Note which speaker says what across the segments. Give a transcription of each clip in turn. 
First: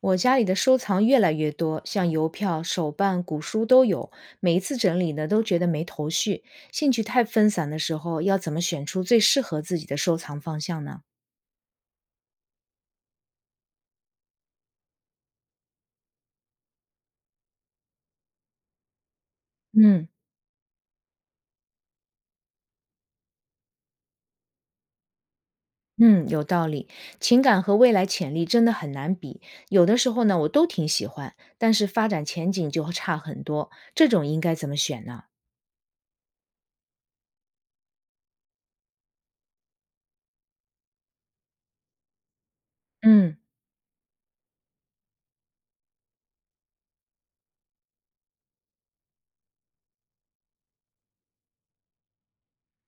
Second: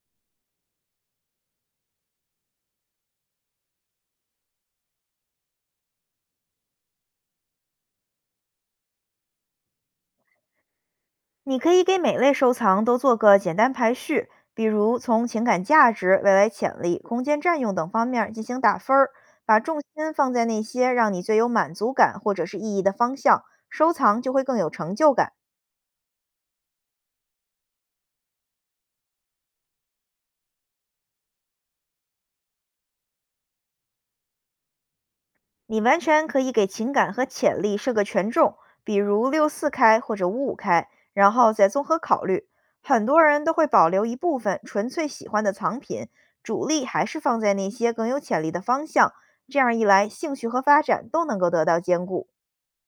Speaker 1: 我家里的收藏越来越多，像邮票、手办、古书都有。每一次整理呢，都觉得没头绪。兴趣太分散的时候，要怎么选出最适合自己的收藏方向呢？
Speaker 2: 你可以给每类收藏都做个简单排序，比如从情感价值、未来潜力、空间占用等方面儿进行打分儿，把重
Speaker 1: 嗯
Speaker 2: 心放在那些让你最有满足感或者是意义的方向，收藏就会更有成就感。
Speaker 1: 嗯，有道理。情感和未来潜力真的很难比。有的时候呢，我都挺喜欢，但是发展前景就差很多。这种应该怎么选呢？
Speaker 2: 你完全可以给情感和潜力设个权重，比如六四开或者五五开，然后再综合考虑。很多
Speaker 1: 嗯
Speaker 2: 人都会保留一部分纯粹喜欢的藏品，主力还是放在那些更有潜力的方向。这样一来，兴趣和发展都能够得到兼顾。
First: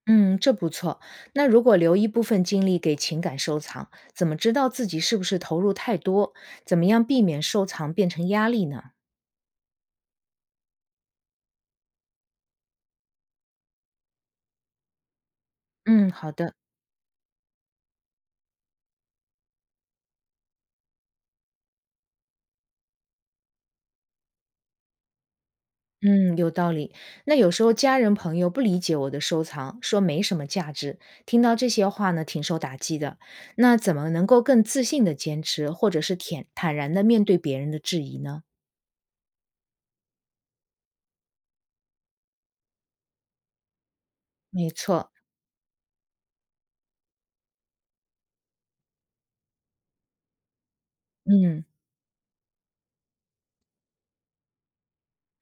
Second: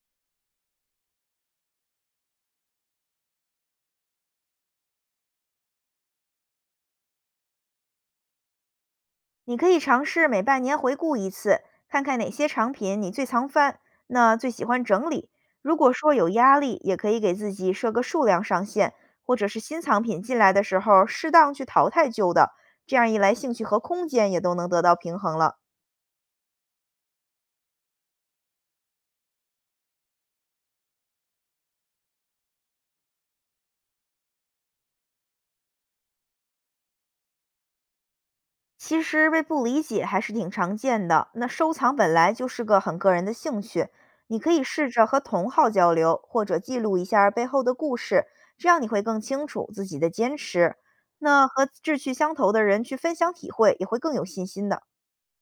Speaker 1: 嗯，这不错。那如果留一部分精力给情感收藏，怎么知道自己是不是投入太多？怎么样避免收藏变成压力呢？
Speaker 2: 你可以尝试每半年回顾一次，看看哪些藏品你最常翻，那最喜欢整理。如果
Speaker 1: 嗯，
Speaker 2: 说有
Speaker 1: 好的。
Speaker 2: 压力，也可以给自己设个数量上限，或者是新藏品进来的时候，适当去淘汰旧的。这样一来，兴趣和空间也都能得到平衡了。
Speaker 1: 嗯，有道理。那有时候家人朋友不理解我的收藏，说没什么价值，听到这些话呢，挺受打击的。那怎么能够更自信的坚持，或者是坦坦然的面对别人的质疑呢？
Speaker 2: 其实被不理解还是挺常见的。那收藏本来就是个很个人的兴趣，你可以
Speaker 1: 没
Speaker 2: 试着
Speaker 1: 错，
Speaker 2: 和同好交流，或者记录一下儿背后的故事，这样你会更清楚自己的坚持。那和
Speaker 1: 嗯。
Speaker 2: 志趣相投的人去分享体会，也会更有信心的。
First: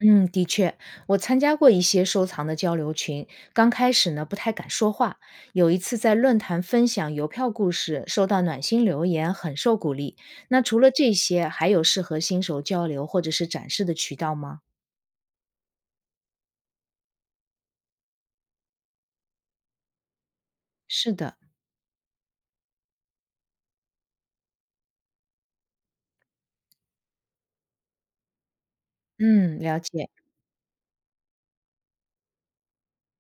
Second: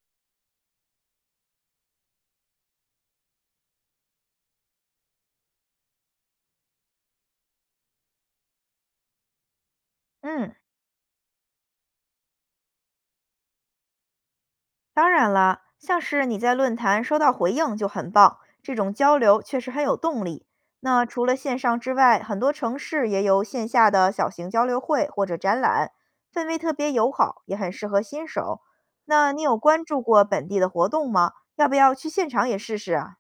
Speaker 1: 嗯，的确，我参加过一些收藏的交流群，刚开始呢不太敢说话。有一次在论坛分享邮票故事，收到暖心留言，很受鼓励。
Speaker 2: 嗯。
Speaker 1: 那除了这些，还有适合新手交流或者是展示的渠道吗？
Speaker 2: 当然啦，像是你在论坛收到回应就很棒，这种交流确实很有动力。那
Speaker 1: 是
Speaker 2: 除了
Speaker 1: 的，
Speaker 2: 线上之外，很多城市也有线下的小型交流会或者展览，氛围特别友好，也很适合新手。那你有
Speaker 1: 嗯，了
Speaker 2: 关注
Speaker 1: 解。
Speaker 2: 过本地的活动吗？要不要去现场也试试啊？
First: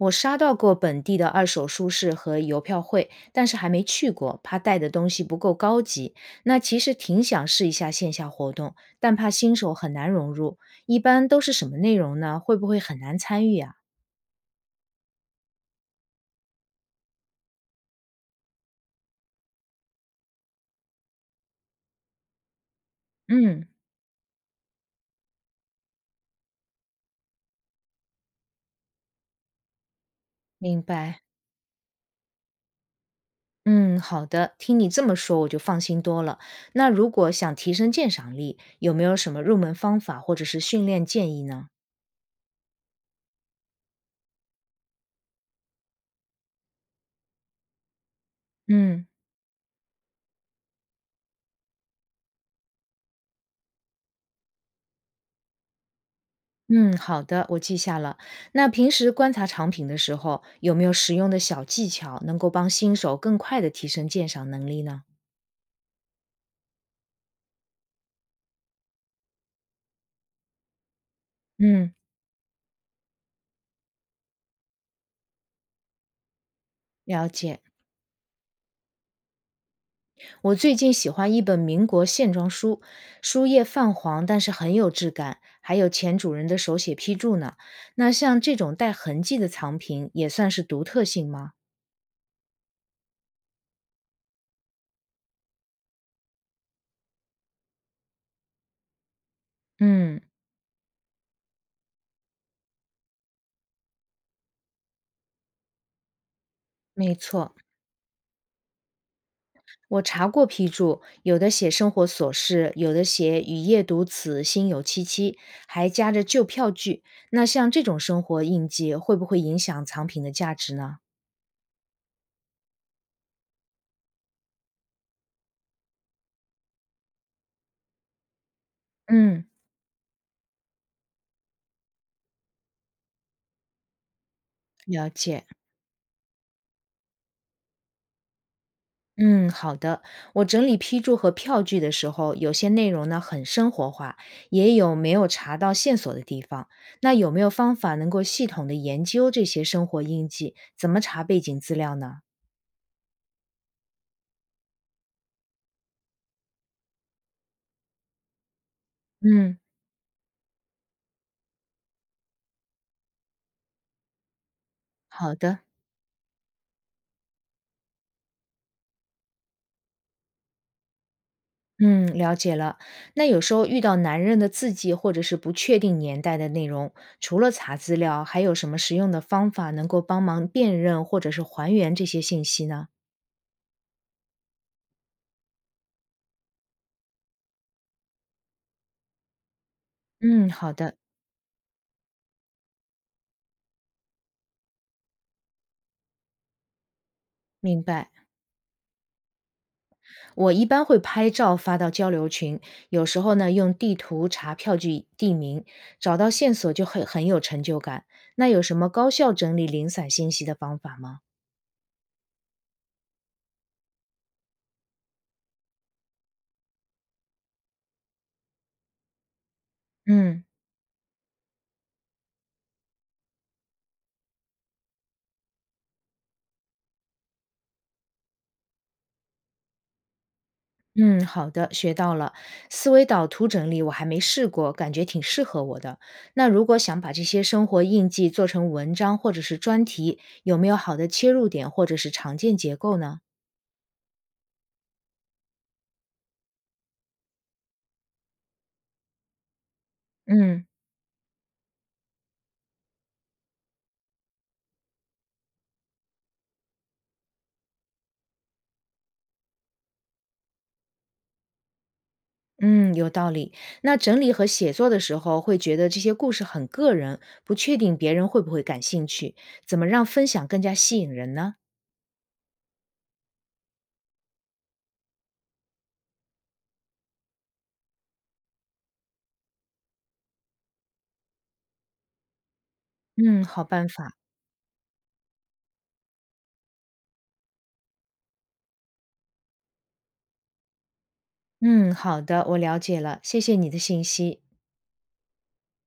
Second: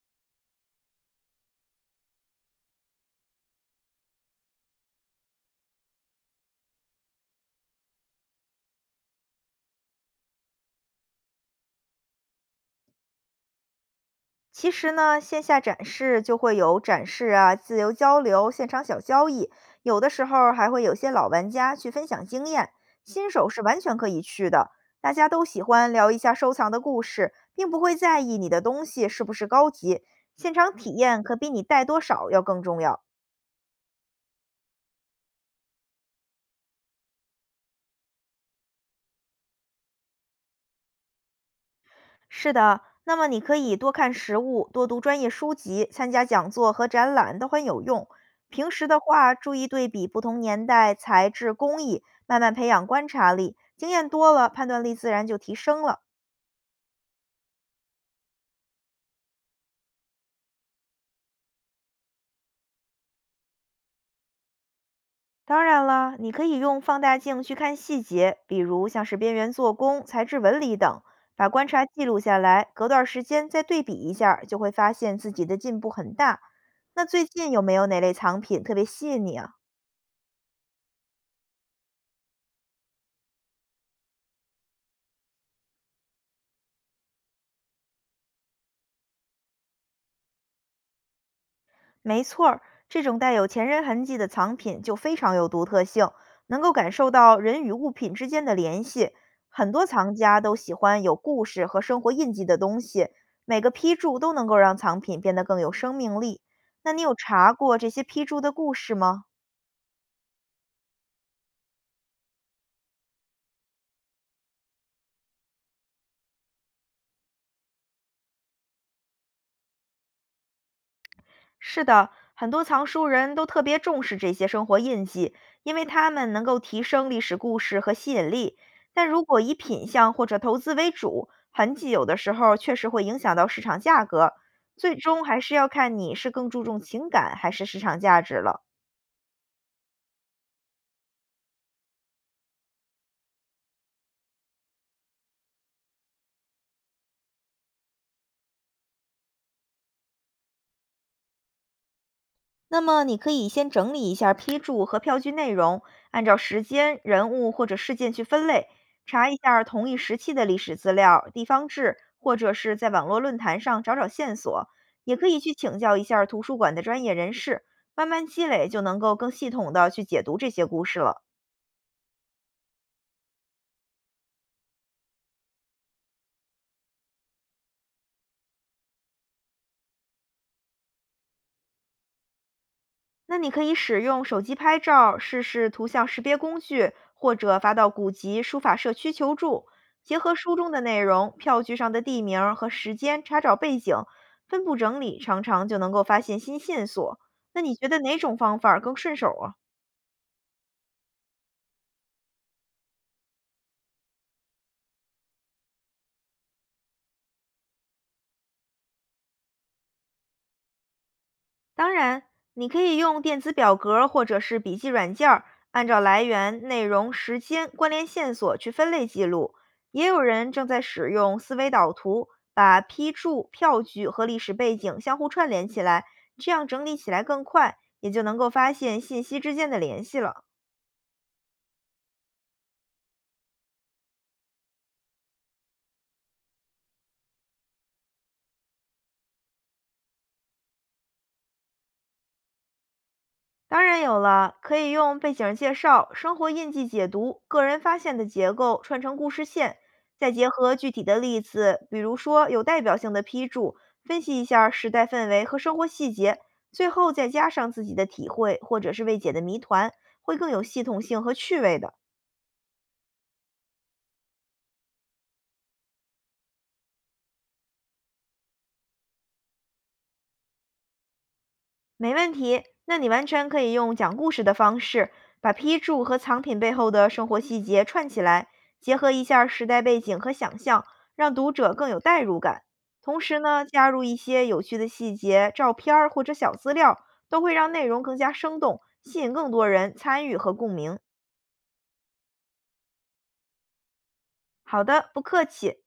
Speaker 1: 我刷到过本地的二手书市和邮票会，但是还没去过，怕带的东西不够高级。那其实挺想试一下线下活动，但怕新手很难融入。一般都是什么内容呢？会不会很难参与啊？
Speaker 2: 其实呢，线下展示就会有展示啊、自由交流、现场小交易，有的时候儿还会有些老玩家去分享经验，新手是
Speaker 1: 嗯，
Speaker 2: 完全可以去的。大家都喜欢聊一下收藏的故事，并不会在意你的东西是不是高级，现场
Speaker 1: 明
Speaker 2: 体
Speaker 1: 白。
Speaker 2: 验可比你带多少要更重要。
Speaker 1: 嗯，好的，听你这么说我就放心多了。那如果想提升鉴赏力，有没有什么入门方法或者是训练建议呢？
Speaker 2: 是的，那么你可以多看实物，多读专业书籍，参加讲座和展览都很有用。平时的
Speaker 1: 嗯。
Speaker 2: 话，注意对比不同年代材质、工艺，慢慢培养观察力，经验多了，判断力自然就提升了。
Speaker 1: 嗯，好的，我记下了。那平时观察藏品的时候，有没有实用的小技巧能够帮新手更快的提升鉴赏能力呢？
Speaker 2: 当然了，你可以用放大镜去看细节，比如像是边缘做工、材质纹理等，把观察
Speaker 1: 嗯，
Speaker 2: 记录下来，隔段时间再对比一下儿就会发现自己的进步很大。那最
Speaker 1: 了
Speaker 2: 近
Speaker 1: 解。
Speaker 2: 有没有哪类藏品特别吸引你啊？
Speaker 1: 我最近喜欢一本民国线装书，书页泛黄，但是很有质感，还有前主人的手写批注呢。那像这种带痕迹的藏品，也算是独特性吗？
Speaker 2: 没错儿，这种带有前人痕迹的藏品就非常有独特性，能够感受到人与物品之间的联系。很多藏
Speaker 1: 嗯，
Speaker 2: 家都喜欢有故事和生活印记的东西，每个批注都能够让藏品变得更有生命力。那你有
Speaker 1: 没
Speaker 2: 查
Speaker 1: 错，
Speaker 2: 过这些批注的故事吗？
Speaker 1: 我查过批注，有的写生活琐事，有的写“雨夜读此，心有戚戚”，还夹着旧票据。那像这种生活印记，会不会影响藏品的价值呢？
Speaker 2: 是的，很多藏书人都特别重视这些生活印记，因为它们能够提升历史故事和吸引力。但如果
Speaker 1: 嗯，
Speaker 2: 以品相或者投资为主，痕迹有的时候确实会影响到市场价格，最
Speaker 1: 了
Speaker 2: 终还
Speaker 1: 解。
Speaker 2: 是要看你是更注重情感还是市场价值了。
Speaker 1: 嗯，好的。我整理批注和票据的时候，有些内容呢很生活化，也有没有查到线索的地方。那有没有方法能够系统的研究这些生活印记？怎么查背景资料呢？
Speaker 2: 那么你可以先整理一下批注和票据内容，按照时间、人物或者事件去分类，查一
Speaker 1: 嗯，
Speaker 2: 下同一时期的历史资料、地方志，或者是在网络论坛上找找线索。也可
Speaker 1: 好
Speaker 2: 以去
Speaker 1: 的，
Speaker 2: 请教一下图书馆的专业人士，慢慢积累就能够更系统的去解读这些故事了。
Speaker 1: 嗯，了解了。那有时候遇到男人的字迹或者是不确定年代的内容，除了查资料，还有什么实用的方法能够帮忙辨认或者是还原这些信息呢？
Speaker 2: 那你可以使用手机拍照，试试图像识别工具，或者发到古籍、书法社区求助。结合
Speaker 1: 嗯，
Speaker 2: 书中
Speaker 1: 好
Speaker 2: 的
Speaker 1: 的，
Speaker 2: 内容、票据上的地名儿和时间，查找背景，分布整理，常常就能够发现新线索。那你
Speaker 1: 明
Speaker 2: 觉得
Speaker 1: 白。
Speaker 2: 哪种方法儿更顺手啊？
Speaker 1: 我一般会拍照发到交流群，有时候呢用地图查票据地名，找到线索就很有成就感。那有什么高效整理零散信息的方法吗？
Speaker 2: 当然，你可以用电子表格儿或者是笔记软件儿按照来源、内容、时间、关联线索去分类记录。也有
Speaker 1: 嗯。
Speaker 2: 人正在使用思维导图，把批注、票据和历史背景相互串联起来，这样整理起来更快，也就能够发现信息之间的联系了。
Speaker 1: 嗯，好的，学到了。思维导图整理我还没试过，感觉挺适合我的。那如果想把这些生活印记做成文章或者是专题，有没有好的切入点或者是常见结构呢？
Speaker 2: 当然有了，可以用背景介绍、生活印记解读、个人发现的结构串成故事线，再结
Speaker 1: 嗯
Speaker 2: 合具体的例子，比如说有代表性的批注，分析一下时代氛围和生活细节，最后再加上自己的体会或者是未解的谜团，会更有系统性和趣味的。
Speaker 1: 嗯，有道理。那整理和写作的时候，会觉得这些故事很个人，不确定别人会不会感兴趣。怎么让分享更加吸引人呢？
Speaker 2: 没问题，那你完全可以用讲故事的方式，把批注和藏品背后的生活细节串起来，结合一下儿时代背景和想象，让读者更有代入感。同时
Speaker 1: 嗯，
Speaker 2: 呢，
Speaker 1: 好
Speaker 2: 加
Speaker 1: 办
Speaker 2: 入
Speaker 1: 法。
Speaker 2: 一些有趣的细节、照片儿或者小资料，都会让内容更加生动，吸引更多人参与和共鸣。
Speaker 1: 嗯，好的，我了解了，谢谢你的信息。
Speaker 2: 好的，不客气。